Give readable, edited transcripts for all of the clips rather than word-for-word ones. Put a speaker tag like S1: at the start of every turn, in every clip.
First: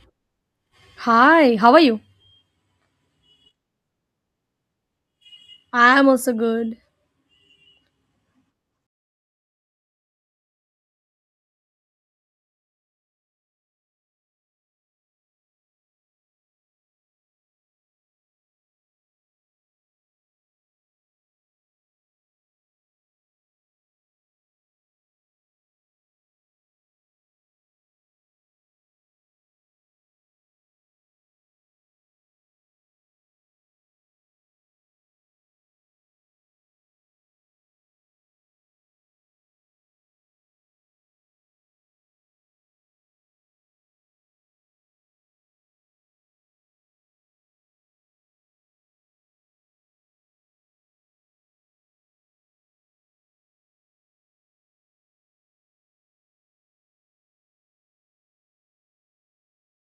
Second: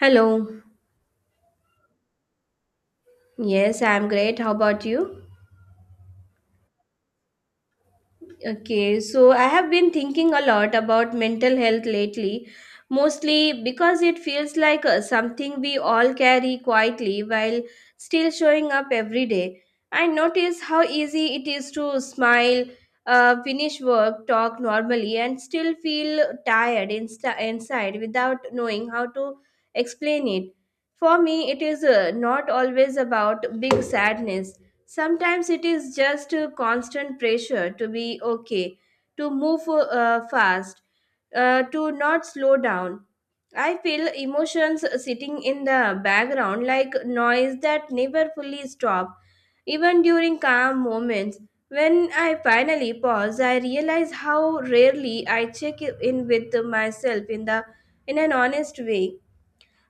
S1: Hello.
S2: Hi, how are you?
S1: Yes, I'm great. How about you?
S2: I am also good.
S1: Okay, so I have been thinking a lot about mental health lately, mostly because it feels like something we all carry quietly while still showing up every day. I notice how easy it is to smile, finish work, talk normally, and still feel inside without knowing how to explain it. For me, it is not always about big sadness. Sometimes it is just a constant pressure to be okay, to move fast, to not slow down. I feel emotions sitting in the background like noise that never fully stop. Even during calm moments, when I finally pause, I realize how rarely I check in with myself in an honest way.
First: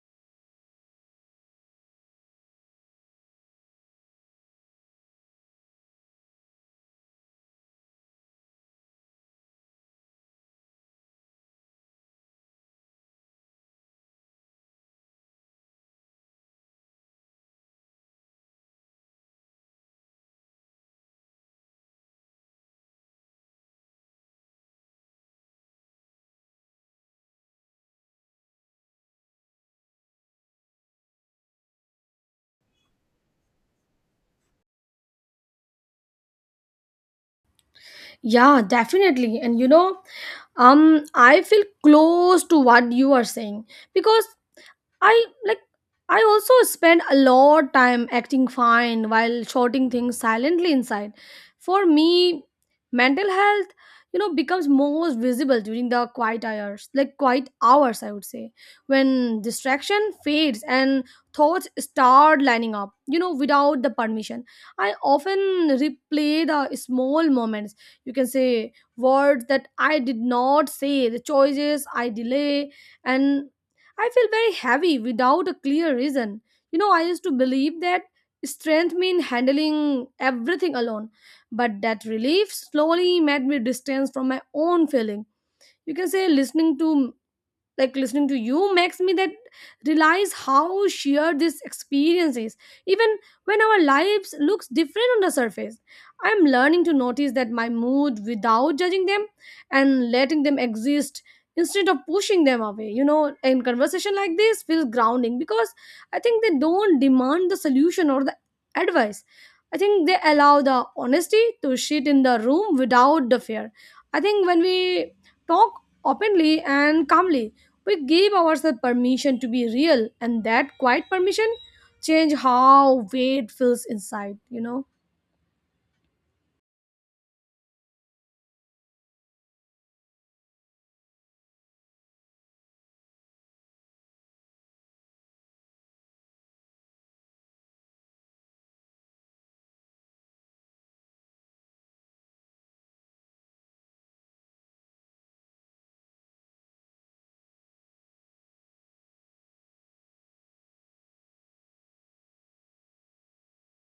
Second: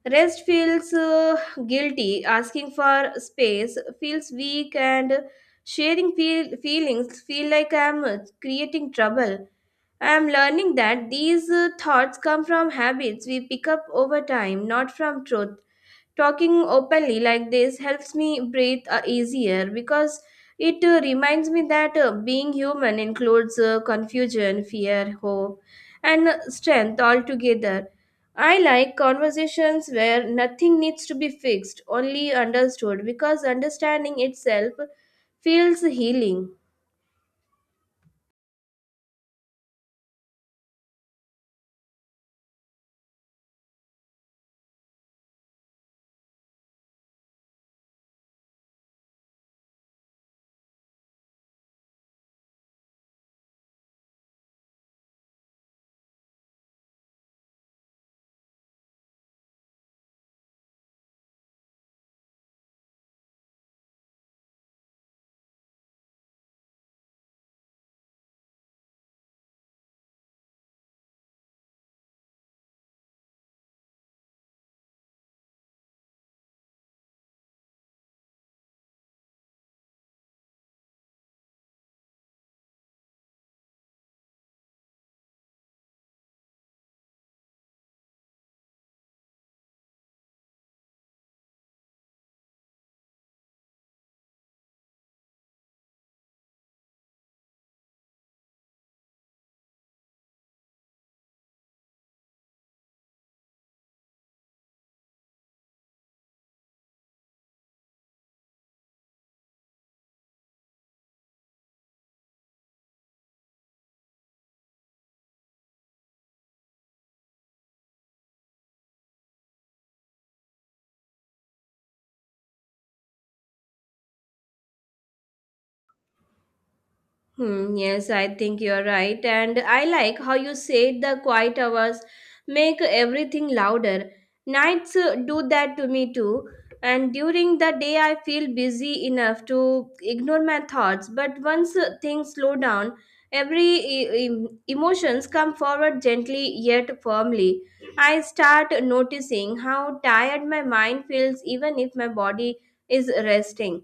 S1: Rest feels guilty, asking for space feels weak, and feelings feel like I'm creating trouble. I'm learning that these thoughts come from habits we pick up over time, not from truth. Talking openly like this helps me breathe easier because it reminds me that being human includes confusion, fear, hope, and strength all together. I like conversations where nothing needs to be fixed, only understood, because understanding itself feels healing.
S2: Yeah, definitely. And I feel close to what you are saying because I like I also spend a lot time acting fine while shouting things silently inside. For me, mental health, becomes most visible during the quiet hours, like quiet hours, I would say, when distraction fades and thoughts start lining up, without the permission. I often replay the small moments. You can say words that I did not say, the choices I delay, and I feel very heavy without a clear reason. I used to believe that strength mean handling everything alone, but that relief slowly made me distance from my own feeling. You can say listening to you makes me that realize how sheer this experience is, even when our lives looks different on the surface. I'm learning to notice that my mood without judging them, and letting them exist instead of pushing them away. In conversation like this feels grounding because I think they don't demand the solution or the advice. I think they allow the honesty to sit in the room without the fear. I think when we talk openly and calmly, we gave ourselves permission to be real, and that quiet permission changed how weight feels inside.
S1: Hmm, yes, I think you're right. And I like how you said the quiet hours make everything louder. Nights do that to me too. And during the day, I feel busy enough to ignore my thoughts. But once things slow down, emotions come forward gently yet firmly. I start noticing how tired my mind feels, even if my body is resting.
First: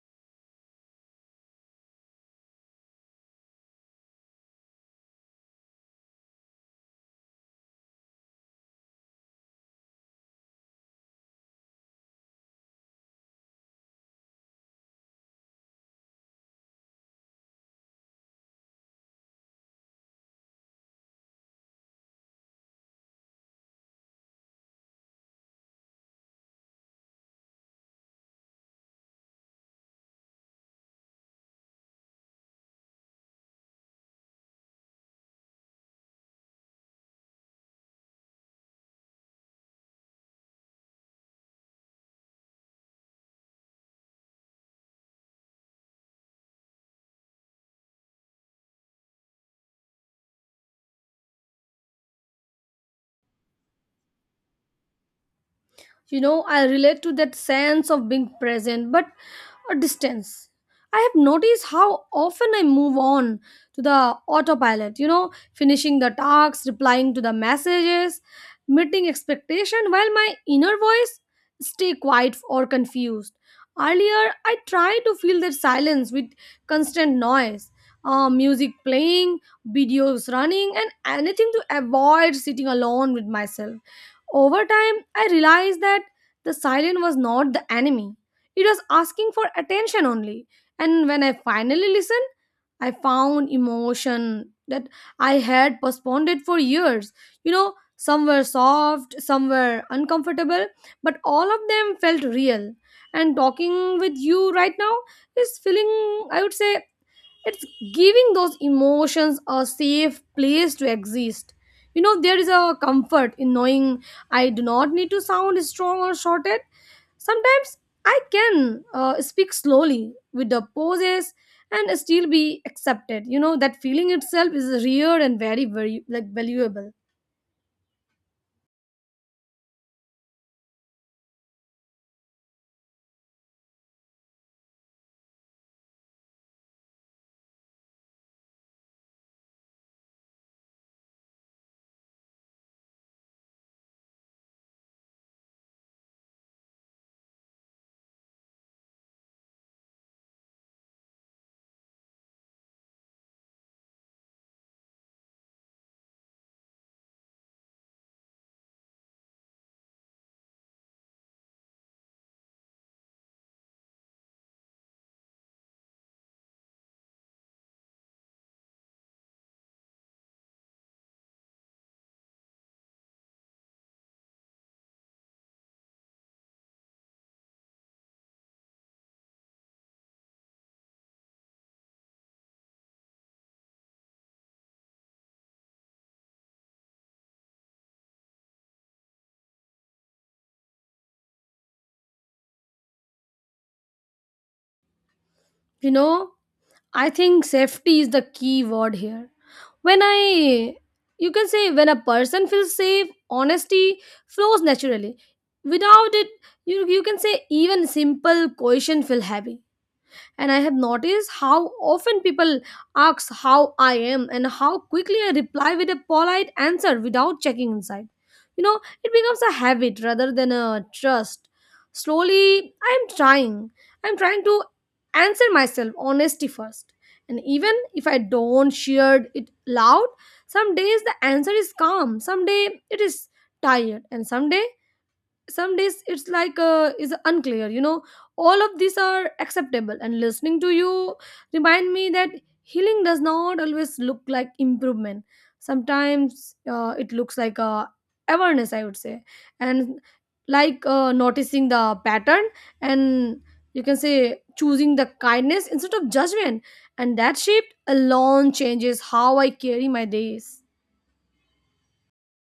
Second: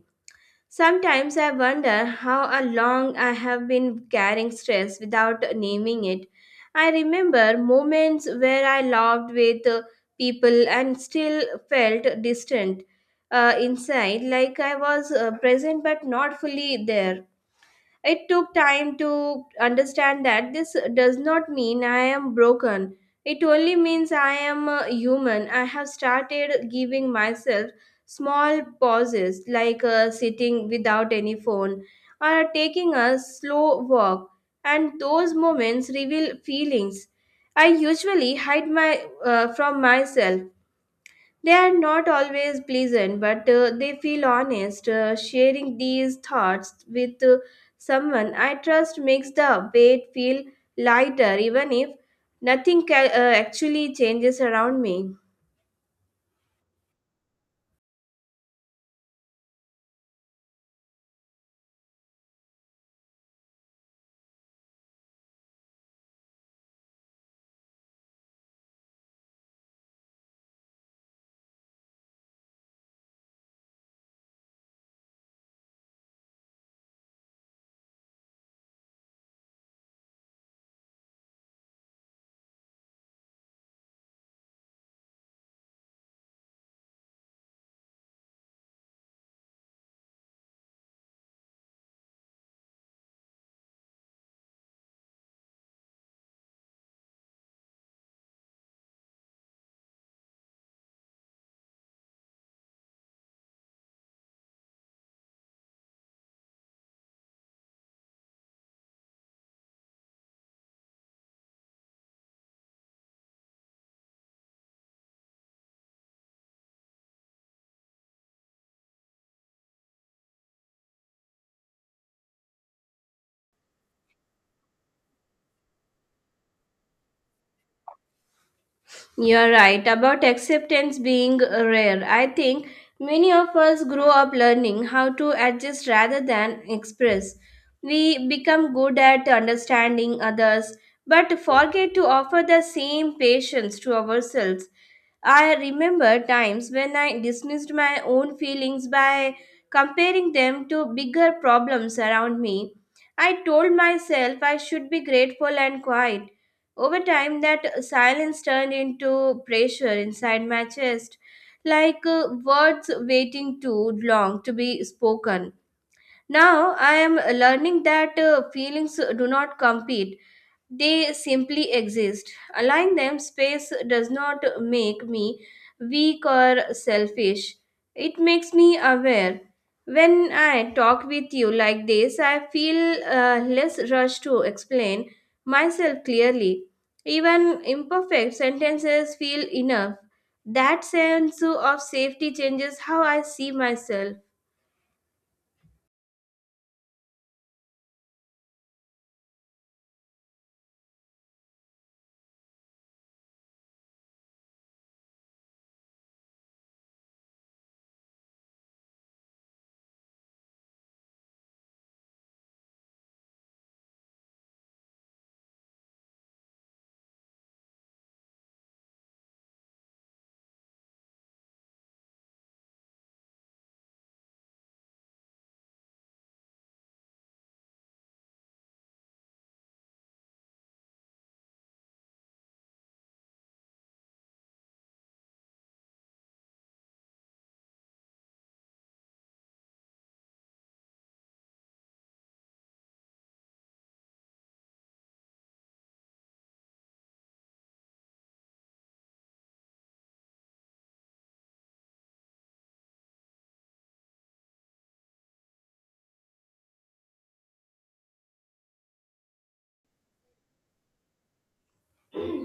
S1: Sometimes I wonder how a long I have been carrying stress without naming it. I remember moments where I loved with people and still felt distant inside, like I was present but not fully there. It took time to understand that this does not mean I am broken. It only means I am a human. I have started giving myself small pauses, like sitting without any phone or taking a slow walk. And those moments reveal feelings I usually hide from myself. They are not always pleasant, but they feel honest. Sharing these thoughts with someone I trust makes the weight feel lighter, even if nothing actually changes around me.
S2: I relate to that sense of being present but a distance. I have noticed how often I move on to the autopilot, finishing the tasks, replying to the messages, meeting expectation while my inner voice stay quiet or confused. Earlier I tried to fill that silence with constant noise, music playing, videos running, and anything to avoid sitting alone with myself. Over time, I realized that the silent was not the enemy. It was asking for attention only. And when I finally listened, I found emotion that I had postponed it for years. Some were soft, some were uncomfortable, but all of them felt real. And talking with you right now is feeling, I would say, it's giving those emotions a safe place to exist. There is a comfort in knowing I do not need to sound strong or shorted. Sometimes I can speak slowly with the poses and still be accepted. That feeling itself is rare and very very like valuable.
S1: You're right about acceptance being rare. I think many of us grow up learning how to adjust rather than express. We become good at understanding others, but forget to offer the same patience to ourselves. I remember times when I dismissed my own feelings by comparing them to bigger problems around me. I told myself I should be grateful and quiet. Over time, that silence turned into pressure inside my chest, like words waiting too long to be spoken. Now I am learning that feelings do not compete, they simply exist. Allowing them space does not make me weak or selfish. It makes me aware. When I talk with you like this, I feel less rushed to explain myself clearly. Even imperfect sentences feel enough. That sense of safety changes how I see myself.
S2: you know I think safety is the key word here. When I, you can say, when a person feels safe, honesty flows naturally. Without it, you can say even simple question feel heavy. And I have noticed how often people ask how I am and how quickly I reply with a polite answer without checking inside. It becomes a habit rather than a trust. Slowly, I'm trying to answer myself honesty first. And even if I don't share it loud, some days the answer is calm, some day it is tired, and some days it's like, is unclear. All of these are acceptable, and listening to you remind me that healing does not always look like improvement. Sometimes it looks like awareness, I would say. And like noticing the pattern. And you can say choosing the kindness instead of judgment. And that shift alone changes how I carry my days.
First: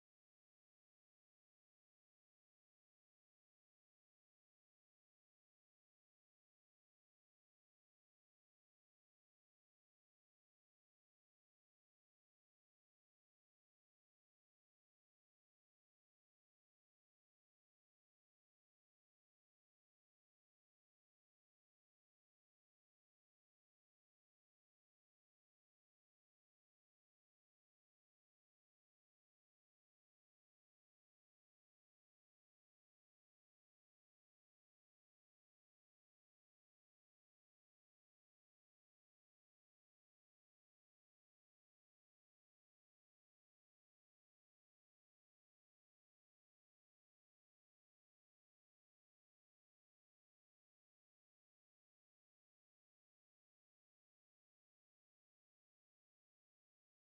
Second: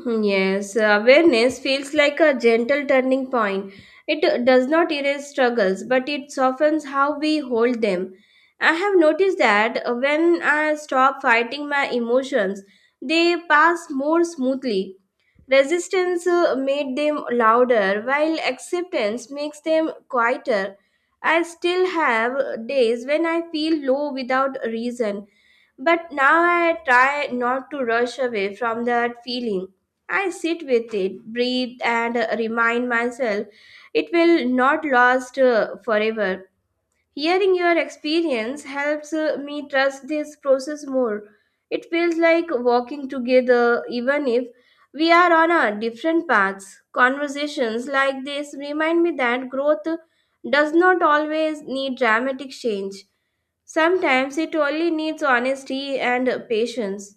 S1: Yes, awareness feels like a gentle turning point. It does not erase struggles, but it softens how we hold them. I have noticed that when I stop fighting my emotions, they pass more smoothly. Resistance made them louder, while acceptance makes them quieter. I still have days when I feel low without reason, but now I try not to rush away from that feeling. I sit with it, breathe, and remind myself it will not last forever. Hearing your experience helps me trust this process more. It feels like walking together, even if we are on our different paths. Conversations like this remind me that growth does not always need dramatic change. Sometimes it only needs honesty and patience.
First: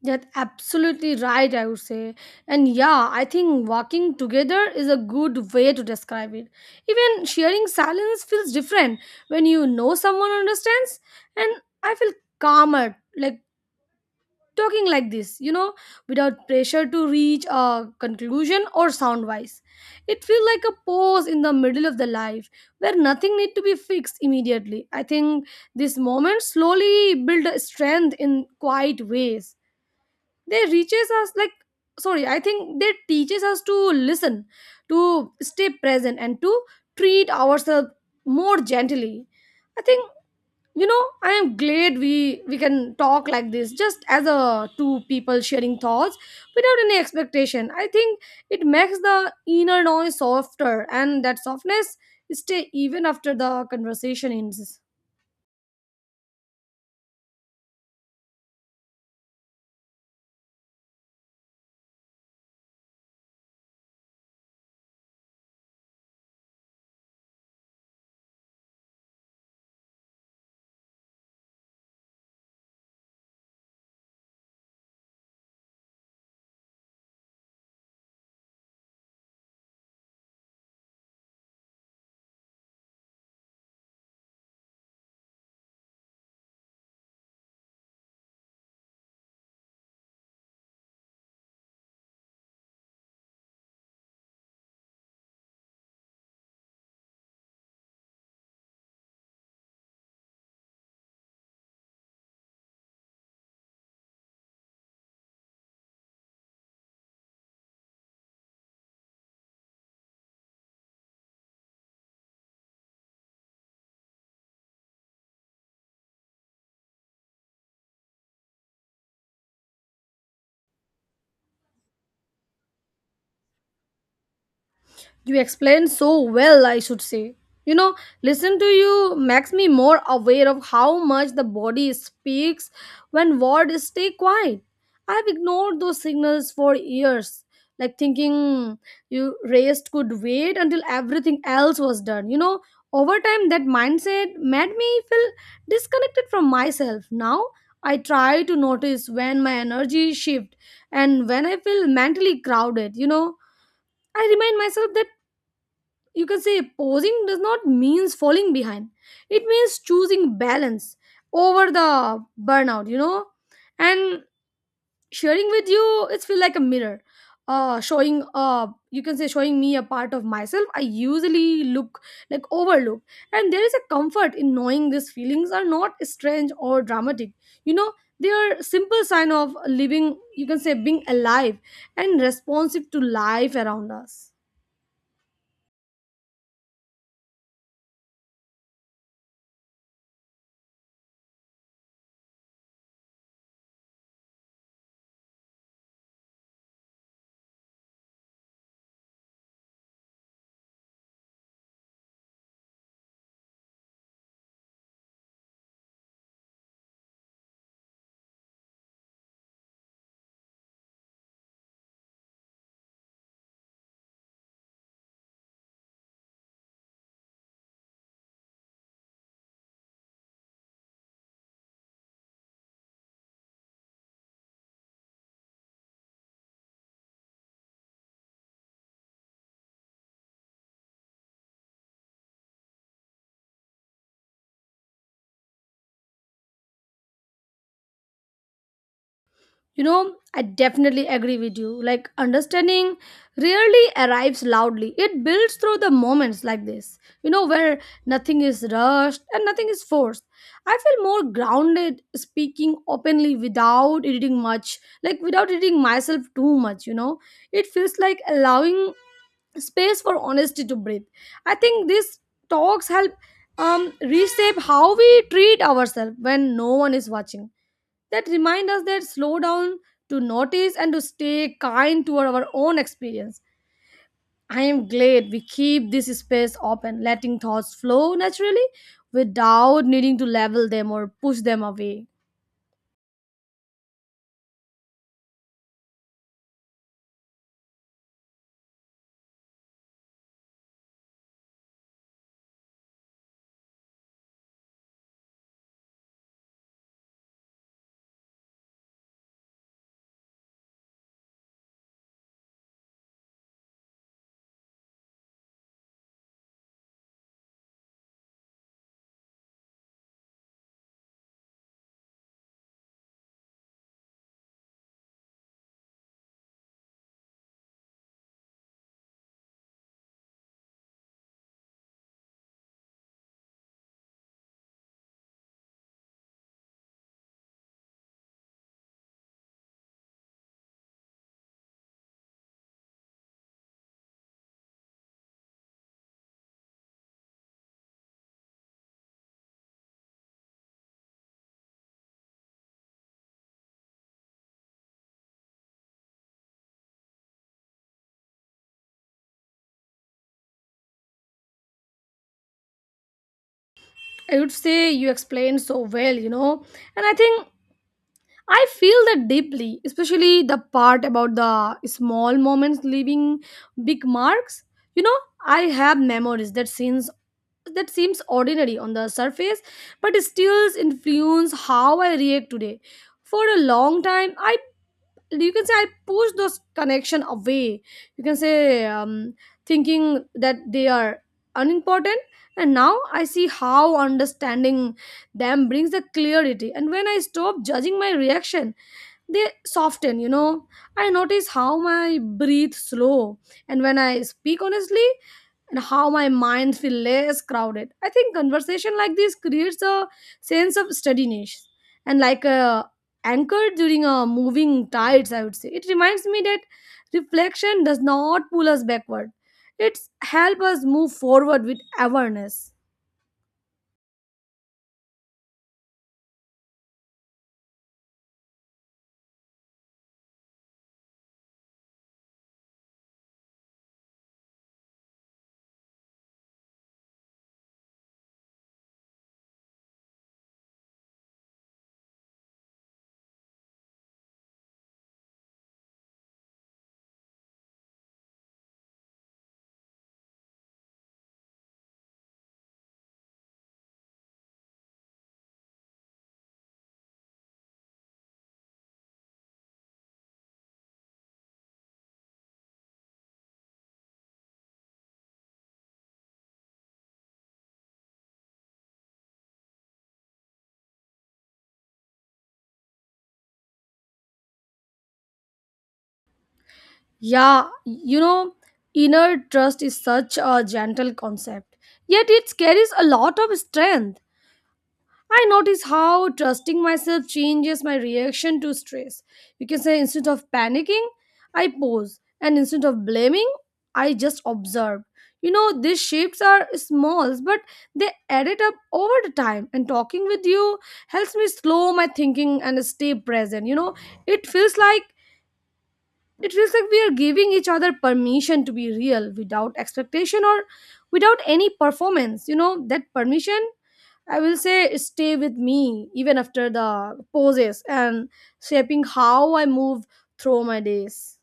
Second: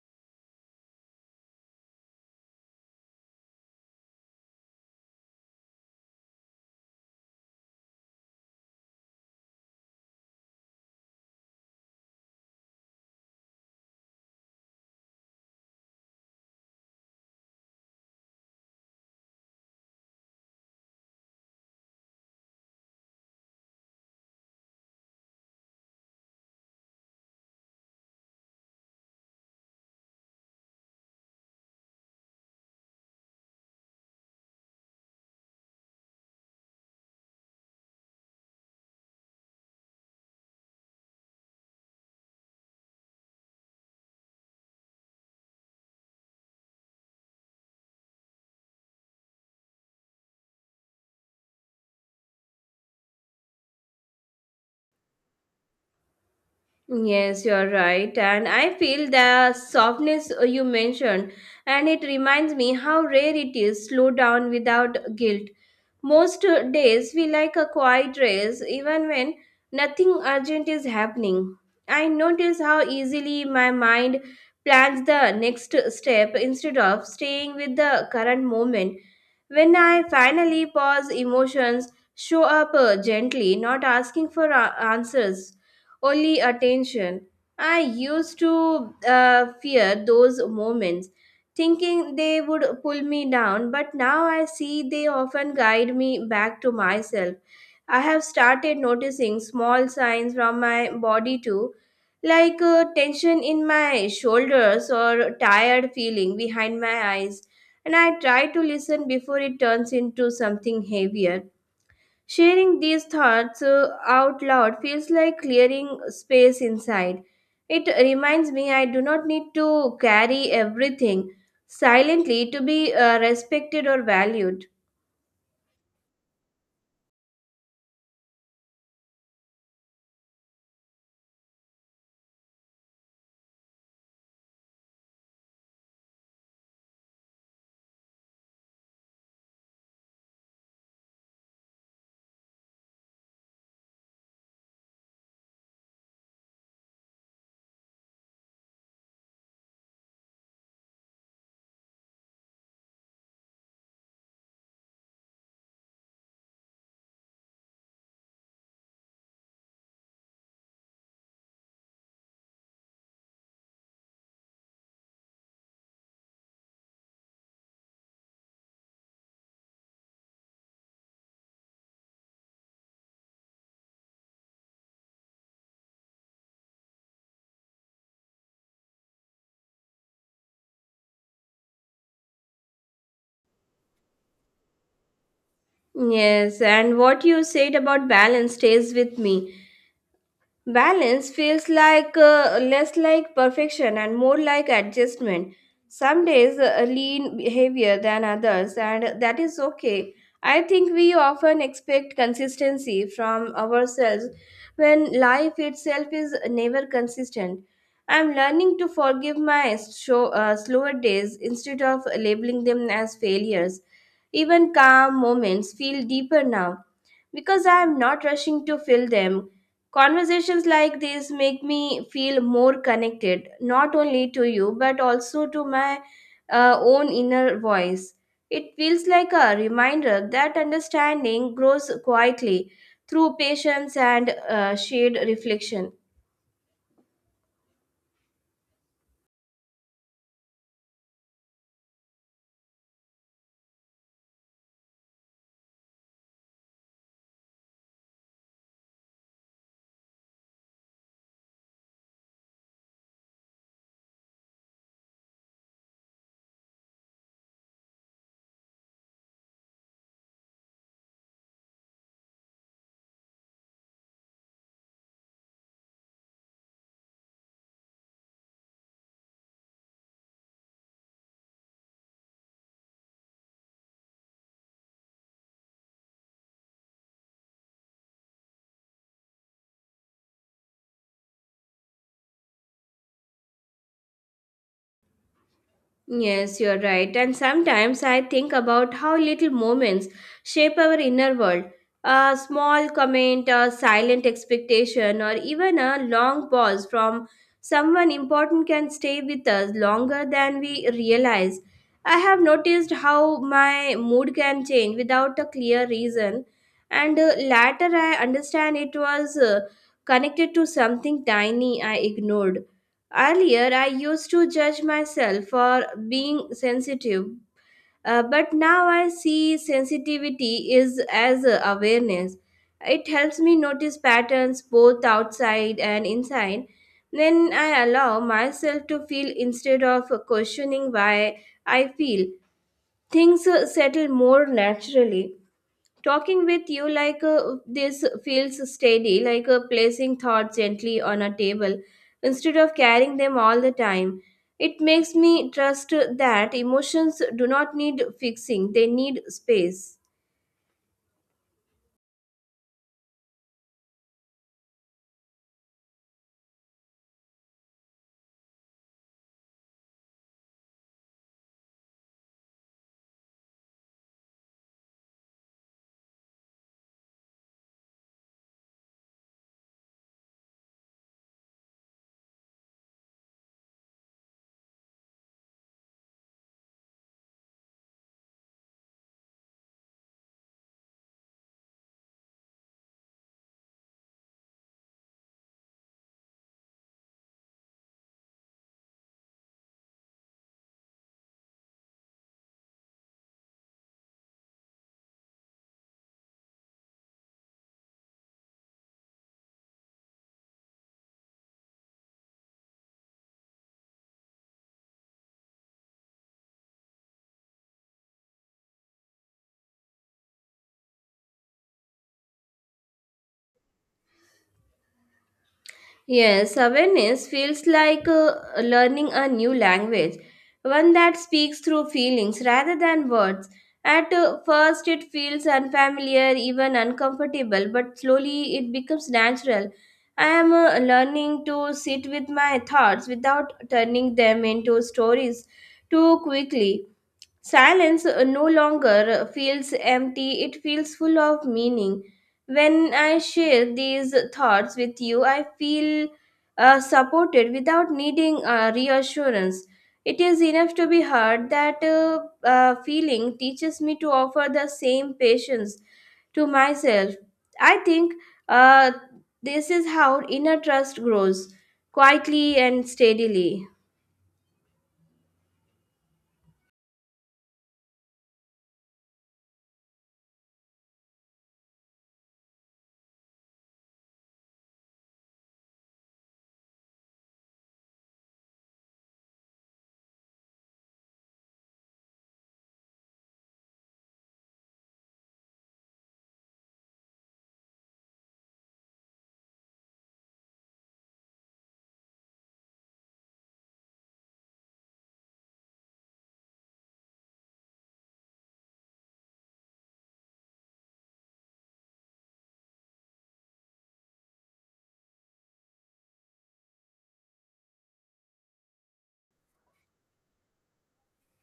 S2: That's absolutely right, I would say. And yeah, I think walking together is a good way to describe it. Even sharing silence feels different when you know someone understands. And I feel calmer, like talking like this, without pressure to reach a conclusion or sound wise. It feels like a pause in the middle of the life where nothing need to be fixed immediately. I think this moment slowly build strength in quiet ways. They reaches us like Sorry, I think they teaches us to listen, to stay present, and to treat ourselves more gently. I think, I am glad we can talk like this just as a two people sharing thoughts without any expectation. I think it makes the inner noise softer, and that softness stay even after the conversation ends.
S1: Yes, you're right. And I feel the softness you mentioned, and it reminds me how rare it is slow down without guilt. Most days we like a quiet race even when nothing urgent is happening. I notice how easily my mind plans the next step instead of staying with the current moment. When I finally pause, emotions show up gently, not asking for answers, only attention. I used to fear those moments thinking they would pull me down, but now I see they often guide me back to myself. I have started noticing small signs from my body too, like tension in my shoulders or tired feeling behind my eyes, and I try to listen before it turns into something heavier. Sharing these thoughts out loud feels like clearing space inside. It reminds me I do not need to carry everything silently to be respected or valued.
S2: You explain so well, I should say. You know, Listen to you makes me more aware of how much the body speaks when words stay quiet. I've ignored those signals for years, like thinking you rest could wait until everything else was done. Over time, that mindset made me feel disconnected from myself. Now, I try to notice when my energy shifts and when I feel mentally crowded. I remind myself that you can say posing does not means falling behind. It means choosing balance over the burnout. And sharing with you, it's feel like a mirror, showing, uh you can say showing me a part of myself I usually look like overlook. And there is a comfort in knowing these feelings are not strange or dramatic. you know they are simple sign of living. You can say being alive and responsive to life around us.
S1: Yes, and what you said about balance stays with me. Balance feels like less like perfection and more like adjustment. Some days lean behavior than others, and that is okay. I think we often expect consistency from ourselves when life itself is never consistent. I'm learning to forgive my slower days instead of labeling them as failures. Even calm moments feel deeper now because I am not rushing to fill them. Conversations like these make me feel more connected, not only to you, but also to my own inner voice. It feels like a reminder that understanding grows quietly through patience and shared reflection.
S2: I definitely agree with you. Like, understanding rarely arrives loudly, it builds through the moments like this, where nothing is rushed and nothing is forced. I feel more grounded speaking openly without editing much, like, without editing myself too much. It feels like allowing space for honesty to breathe. I think these talks help reshape how we treat ourselves when no one is watching. That remind us that slow down to notice and to stay kind toward our own experience. I am glad we keep this space open, letting thoughts flow naturally without needing to level them or push them away.
S1: Yes, you're right. And sometimes I think about how little moments shape our inner world. A small comment, a silent expectation, or even a long pause from someone important can stay with us longer than we realize. I have noticed how my mood can change without a clear reason, and later I understand it was connected to something tiny I ignored. Earlier, I used to judge myself for being sensitive, but now I see sensitivity is as a awareness. It helps me notice patterns both outside and inside. Then I allow myself to feel instead of questioning why I feel. Things settle more naturally. Talking with you like this feels steady, like placing thoughts gently on a table instead of carrying them all the time. It makes me trust that emotions do not need fixing, they need space.
S2: I would say you explained so well, you know, and I think I feel that deeply, especially the part about the small moments leaving big marks. You know, I have memories that scenes that seems ordinary on the surface, but still influence how I react today. For a long time, I you can say I push those connection away. You can say thinking that they are unimportant. And now I see how understanding them brings the clarity. And when I stop judging my reaction, they soften. I notice how my breathe slow, and when I speak honestly, and how my mind feel less crowded. I think conversation like this creates a sense of steadiness, and like a anchor during a moving tides, I would say. It reminds me that reflection does not pull us backward. It's help us move forward with awareness.
S1: Yes, awareness feels like learning a new language, one that speaks through feelings rather than words. At first, it feels unfamiliar, even uncomfortable, but slowly it becomes natural. I am learning to sit with my thoughts without turning them into stories too quickly. Silence no longer feels empty, it feels full of meaning. When I share these thoughts with you, I feel supported without needing reassurance. It is enough to be heard. That feeling teaches me to offer the same patience to myself. I think uh, this is how inner trust grows quietly and steadily.
S2: Yeah, inner trust is such a gentle concept, yet it carries a lot of strength. I notice how trusting myself changes my reaction to stress. You can say instead of panicking, I pause, and instead of blaming, I just observe. These shifts are small, but they added up over the time. And talking with you helps me slow my thinking and stay present. It feels like it feels like we are giving each other permission to be real without expectation or without any performance. That permission, I will say, stay with me even after the poses, and shaping how I move through my days.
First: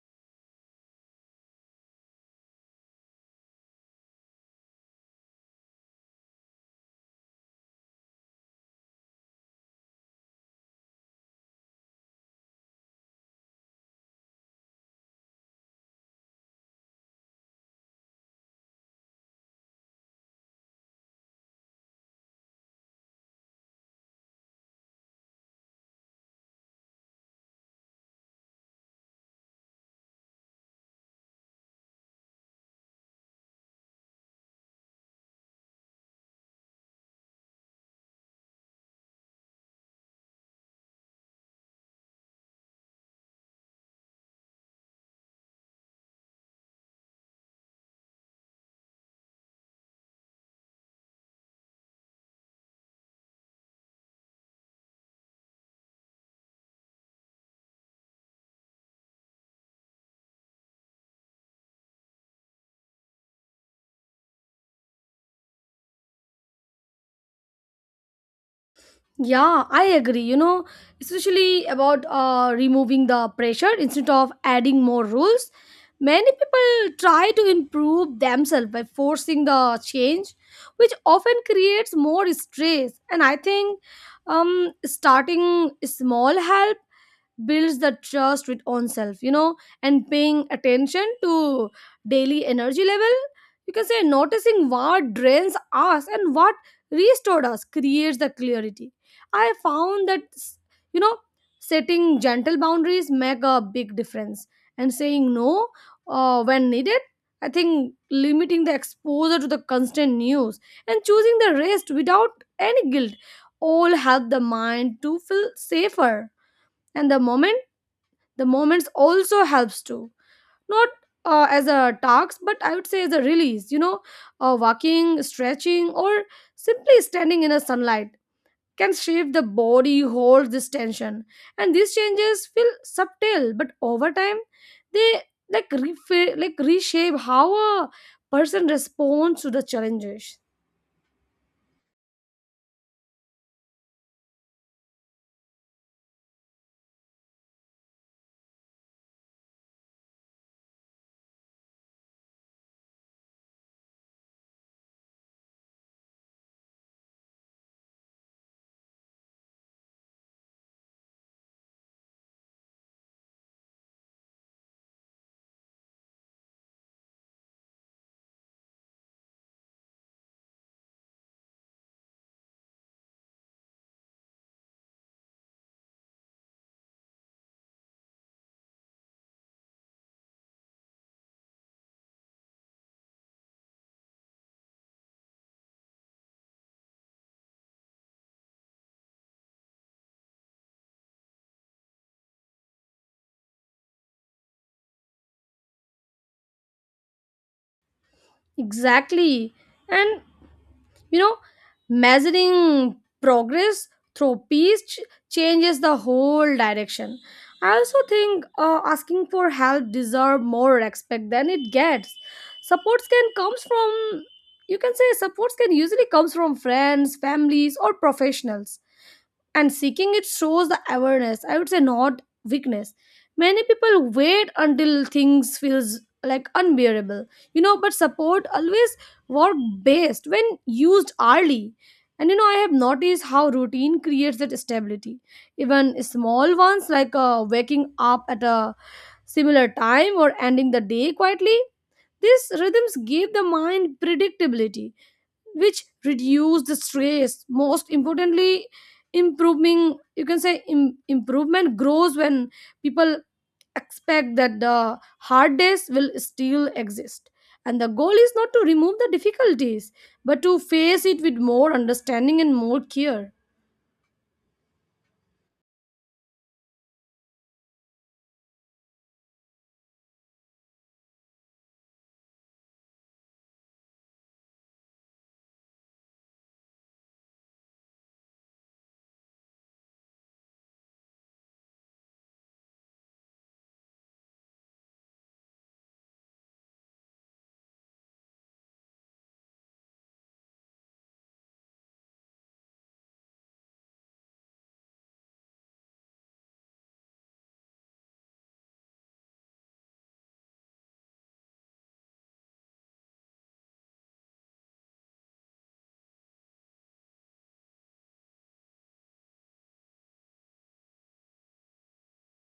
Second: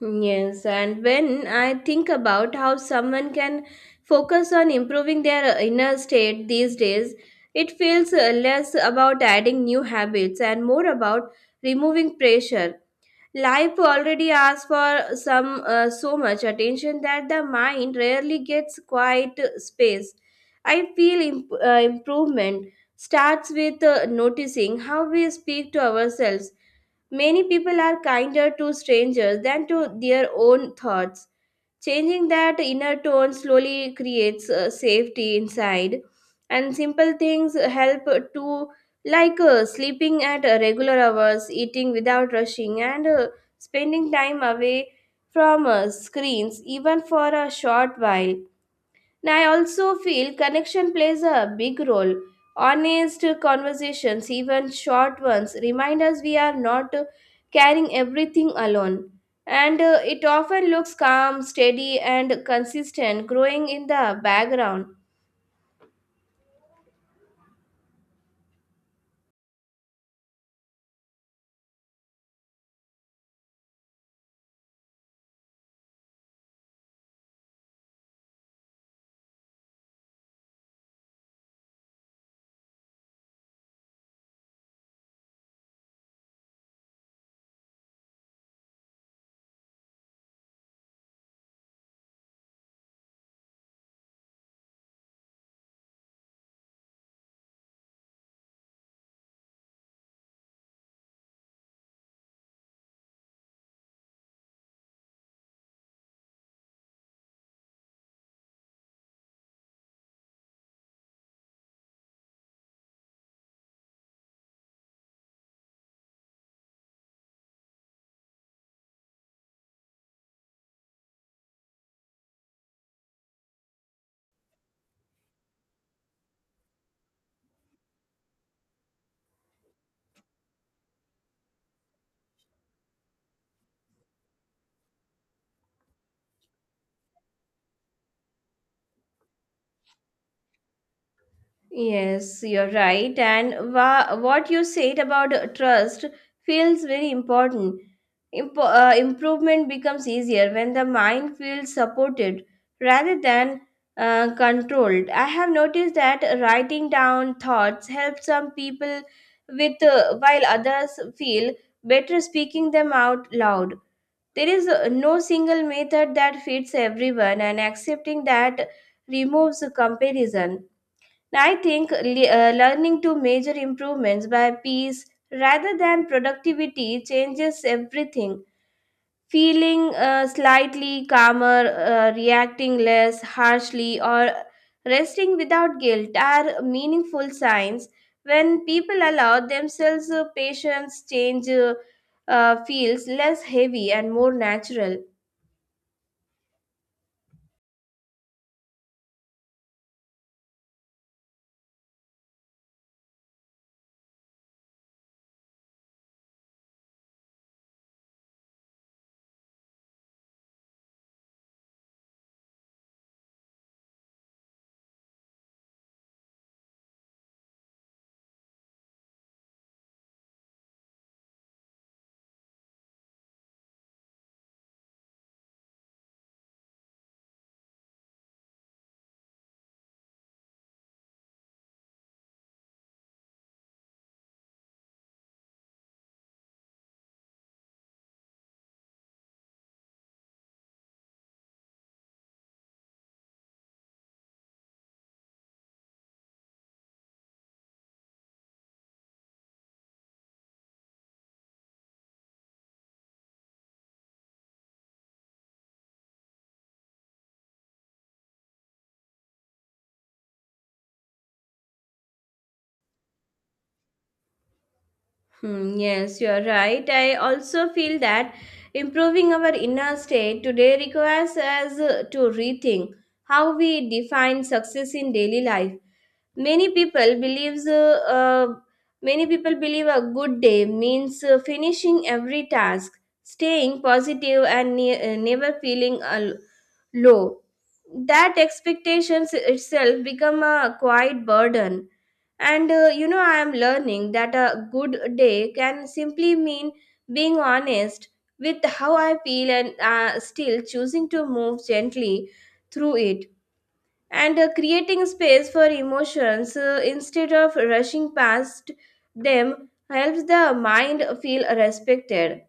S1: Yes, and when I think about how someone can focus on improving their inner state these days, it feels less about adding new habits and more about removing pressure. Life already asks for some so much attention that the mind rarely gets quiet space. I feel improvement starts with noticing how we speak to ourselves. Many people are kinder to strangers than to their own thoughts. Changing that inner tone slowly creates safety inside, and simple things help to, like sleeping at regular hours, eating without rushing, and spending time away from screens, even for a short while. And I also feel connection plays a big role. Honest conversations, even short ones, remind us we are not carrying everything alone. And it often looks calm, steady, and consistent, growing in the background.
S2: Yeah, I agree. Especially about removing the pressure instead of adding more rules. Many people try to improve themselves by forcing the change, which often creates more stress. And I think starting small help builds the trust with own self, you know, and paying attention to daily energy level, you can say noticing what drains us and what restored us creates the clarity. I found that, you know, setting gentle boundaries make a big difference and saying no when needed. I think limiting the exposure to the constant news and choosing the rest without any guilt all help the mind to feel safer. And the moments also helps too, not as a task, but I would say as a release, you know. Uh, Walking, stretching, or simply standing in a sunlight can shape the body holds this tension. And these changes feel subtle, but over time they like reshape how a person responds to the challenges.
S1: Yes, you're right. And what you said about trust feels very important. Improvement becomes easier when the mind feels supported rather than controlled. I have noticed that writing down thoughts helps some people with while others feel better speaking them out loud. There is no single method that fits everyone, and accepting that removes comparison. I think learning to measure improvements by piece rather than productivity changes everything. Feeling slightly calmer, reacting less harshly, or resting without guilt are meaningful signs. When people allow themselves patience, change feels less heavy and more natural.
S2: Exactly. And, you know, measuring progress through changes the whole direction. I also think asking for help deserve more respect than it gets. Supports can comes from You can say supports can usually comes from friends, families, or professionals, and seeking it shows the awareness, I would say, not weakness. Many people wait until things feels like unbearable, you know, but support always work best when used early. And, you know, I have noticed how routine creates that stability, even small ones like waking up at a similar time or ending the day quietly. These rhythms give the mind predictability, which reduce the stress. Most importantly, improving you can say Im- improvement grows when people expect that the hard days will still exist, and the goal is not to remove the difficulties but to face it with more understanding and more care.
S1: Hmm, yes, you are right. I also feel that improving our inner state today requires us to rethink how we define success in daily life. Many people believes uh, uh, Many people believe a good day means finishing every task, staying positive, and never feeling low. That expectations itself become a quiet burden, and I am learning that a good day can simply mean being honest with how I feel, and still choosing to move gently through it, and creating space for emotions instead of rushing past them helps the mind feel respected.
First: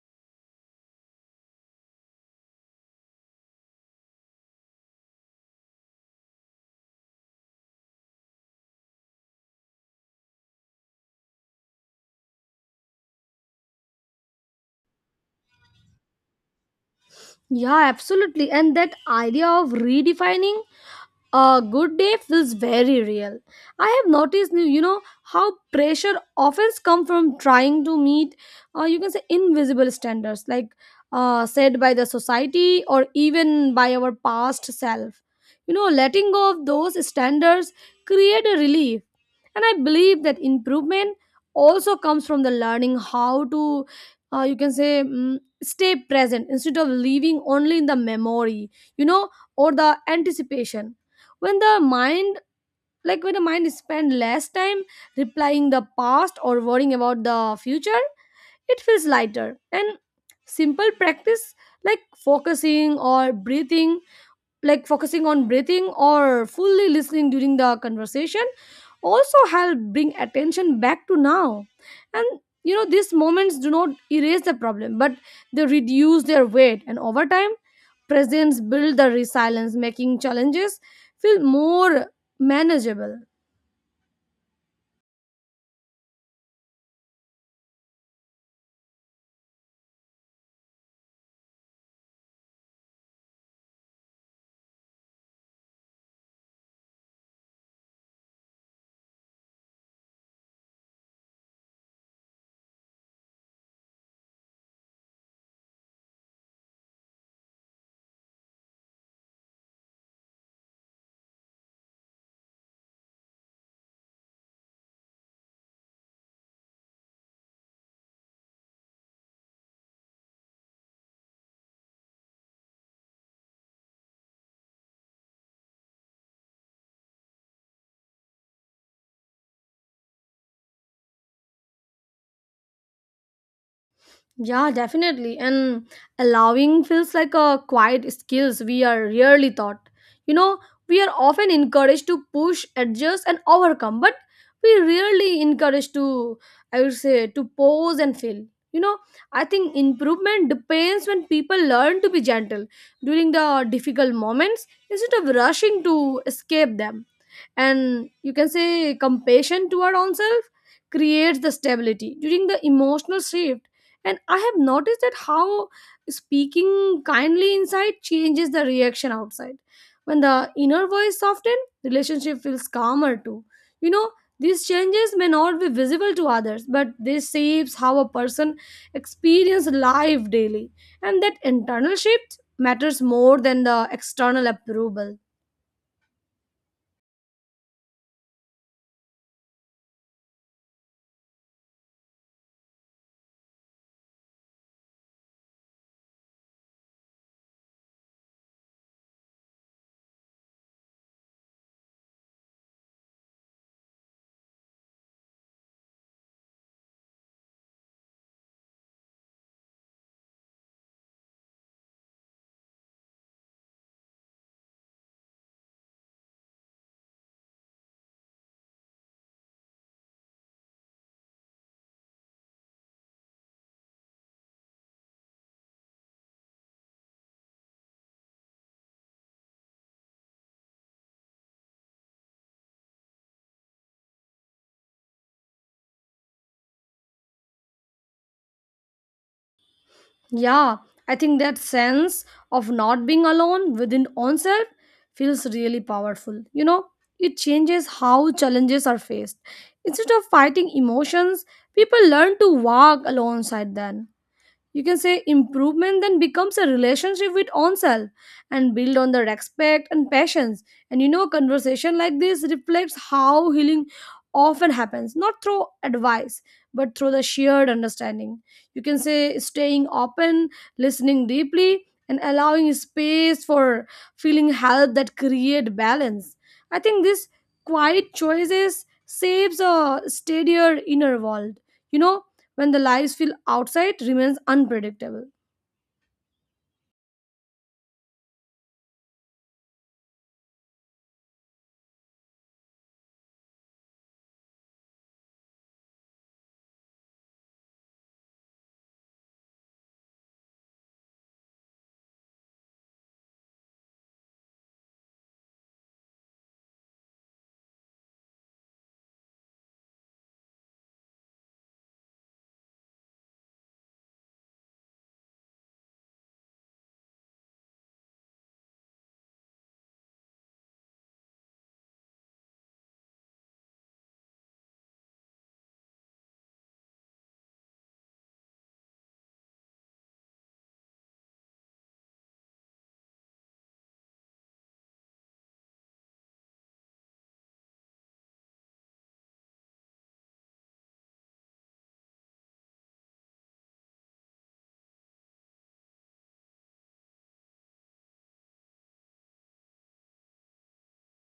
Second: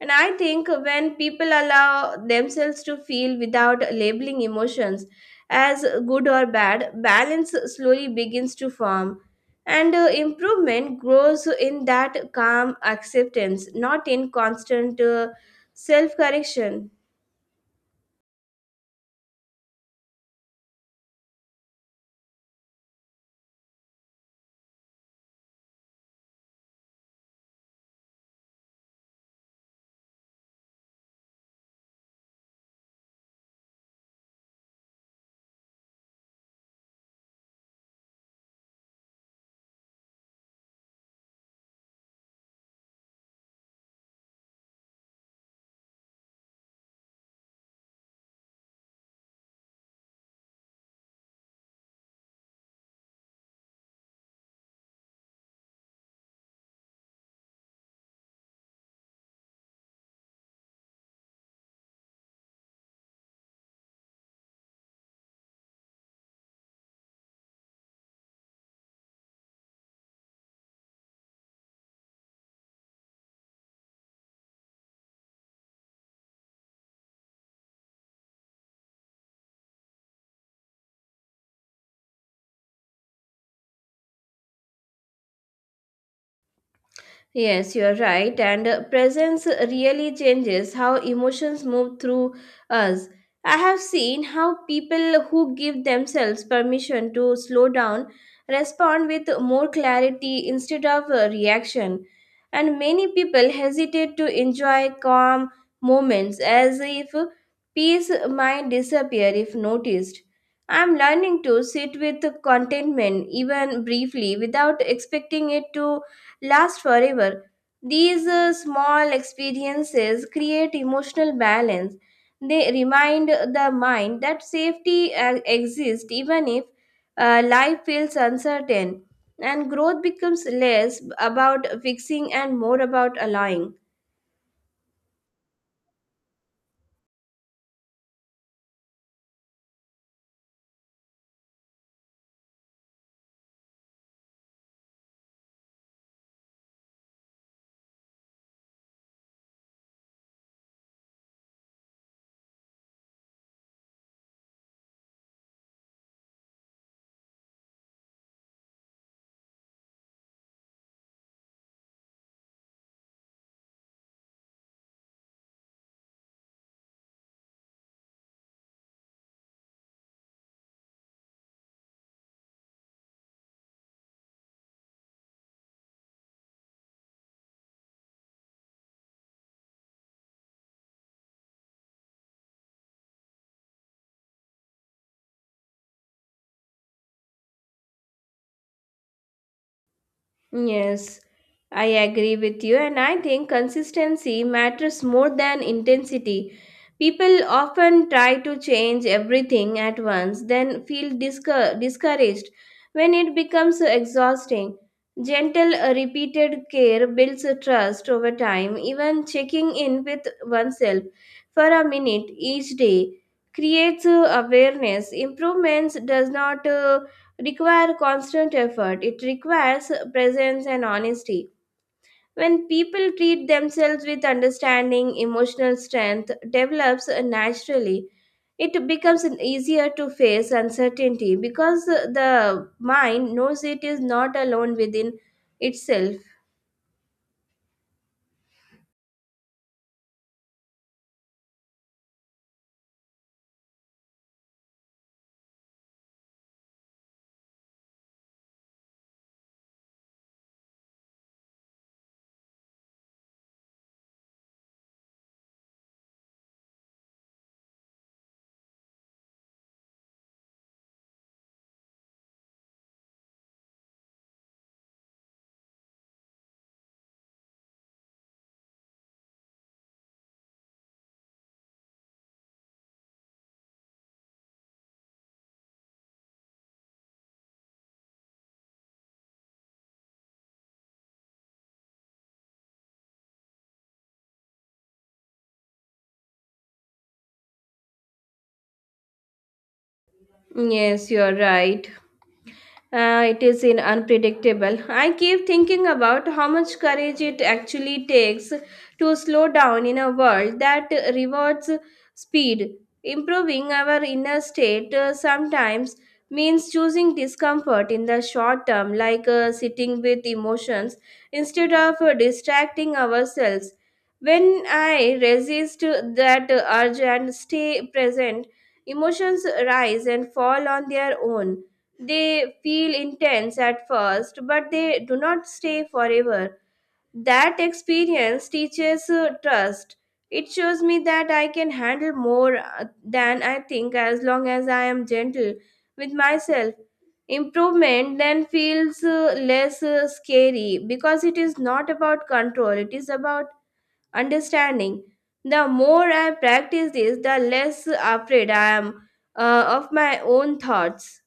S1: And I think when people allow themselves to feel without labeling emotions as good or bad, balance slowly begins to form. And improvement grows in that calm acceptance, not in constant self correction.
S2: Yeah, absolutely. And that idea of redefining a good day feels very real. I have noticed, you know, how pressure often comes from trying to meet, you can say, invisible standards, like said by the society or even by our past self. You know, letting go of those standards create a relief. And I believe that improvement also comes from the learning how to, you can say, stay present instead of living only in the memory, you know, or the anticipation. When the mind, like when the mind spend less time replying the past or worrying about the future, it feels lighter. And simple practice like focusing or breathing like focusing on breathing or fully listening during the conversation also help bring attention back to now. And, you know, these moments do not erase the problem, but they reduce their weight. And over time, presence build the resilience, making challenges feel more manageable.
S1: Yes, you are right. And presence really changes how emotions move through us. I have seen how people who give themselves permission to slow down respond with more clarity instead of reaction. And many people hesitate to enjoy calm moments as if peace might disappear if noticed. I'm learning to sit with contentment even briefly without expecting it to last forever. These small experiences create emotional balance. They remind the mind that safety exists even if life feels uncertain, and growth becomes less about fixing and more about allowing.
S2: Yeah, definitely. And allowing feels like a quiet skills we are rarely taught. You know, we are often encouraged to push, adjust, and overcome, but we rarely encouraged to, I would say, to pause and fail. You know, I think improvement depends when people learn to be gentle during the difficult moments instead of rushing to escape them. And you can say compassion toward oneself creates the stability during the emotional shift. And I have noticed that how speaking kindly inside changes the reaction outside. When the inner voice softens, relationship feels calmer too, you know. These changes may not be visible to others, but they shapes how a person experiences life daily, and that internal shift matters more than the external approval.
S1: Yes, I agree with you, and I think consistency matters more than intensity. People often try to change everything at once, then feel discouraged when it becomes exhausting. Gentle, repeated care builds a trust over time, even checking in with oneself for a minute each day creates awareness. Improvements does not require constant effort. It requires presence and honesty. When people treat themselves with understanding, emotional strength develops naturally. It becomes easier to face uncertainty because the mind knows it is not alone within itself.
S2: Yeah, I think that sense of not being alone within oneself feels really powerful. You know, it changes how challenges are faced. Instead of fighting emotions, people learn to walk alongside them. You can say improvement then becomes a relationship with oneself and build on the respect and patience. And, you know, a conversation like this reflects how healing often happens not through advice but through the shared understanding. You can say staying open, listening deeply, and allowing space for feeling help that create balance. I think this quiet choices saves a steadier inner world, you know, when the lives feel outside remains unpredictable.
S1: Yes, you're right. It is in unpredictable. I keep thinking about how much courage it actually takes to slow down in a world that rewards speed. Improving our inner state sometimes means choosing discomfort in the short term, like sitting with emotions instead of distracting ourselves. When I resist that urge and stay present, emotions rise and fall on their own. They feel intense at first, but they do not stay forever. That experience teaches trust. It shows me that I can handle more than I think as long as I am gentle with myself. Improvement then feels less scary because it is not about control, it is about understanding. The more I practice this, the less afraid I am of my own thoughts.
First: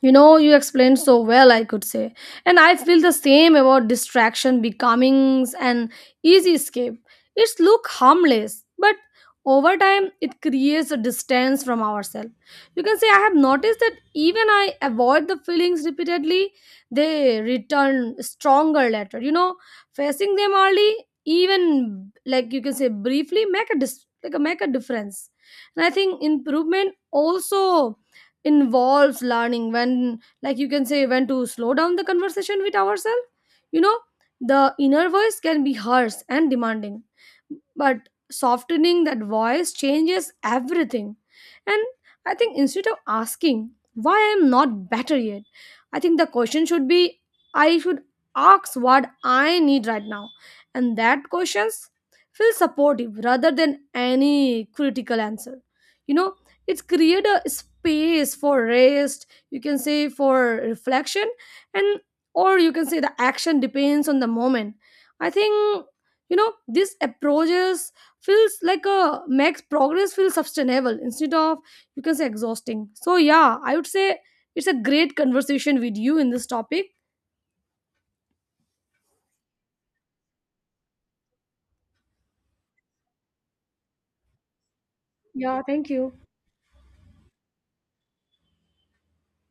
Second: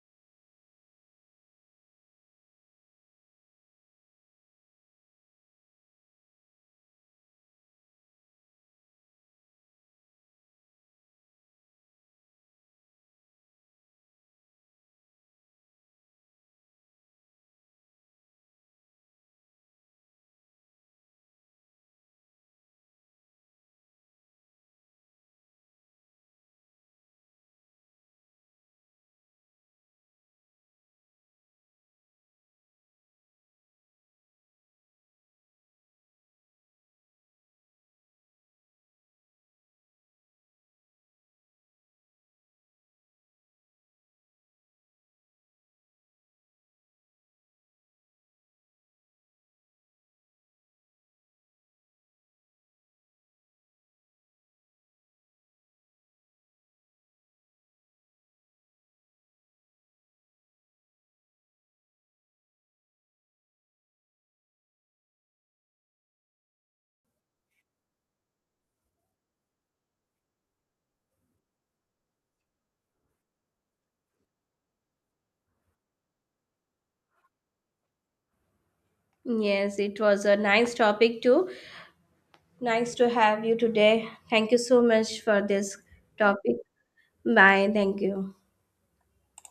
S2: You know, you explained so well, I could say. And I feel the same about distraction becoming an easy escape. It's look harmless, but over time it creates a distance from ourselves. You can say I have noticed that even I avoid the feelings repeatedly, they return stronger later. You know, facing them early, even, like, you can say briefly, make a make a difference. And I think improvement also involves learning when, like you can say, when to slow down the conversation with ourselves, you know. The inner voice can be harsh and demanding, but softening that voice changes everything. And I think instead of asking why I am not better yet, I think the question should be I should ask what I need right now. And that questions feel supportive rather than any critical answer, you know. It's create a space for rest, you can say for reflection, and, or you can say, the action depends on the moment. I think, you know, this approaches feels like a makes progress feel sustainable instead of, you can say, exhausting. So yeah, I would say it's a great conversation with you in this topic.
S1: Yes, it was a nice topic too. Nice to have you today. Thank you so much for
S2: Yeah,
S1: this
S2: thank you.
S1: topic. Bye. Thank you.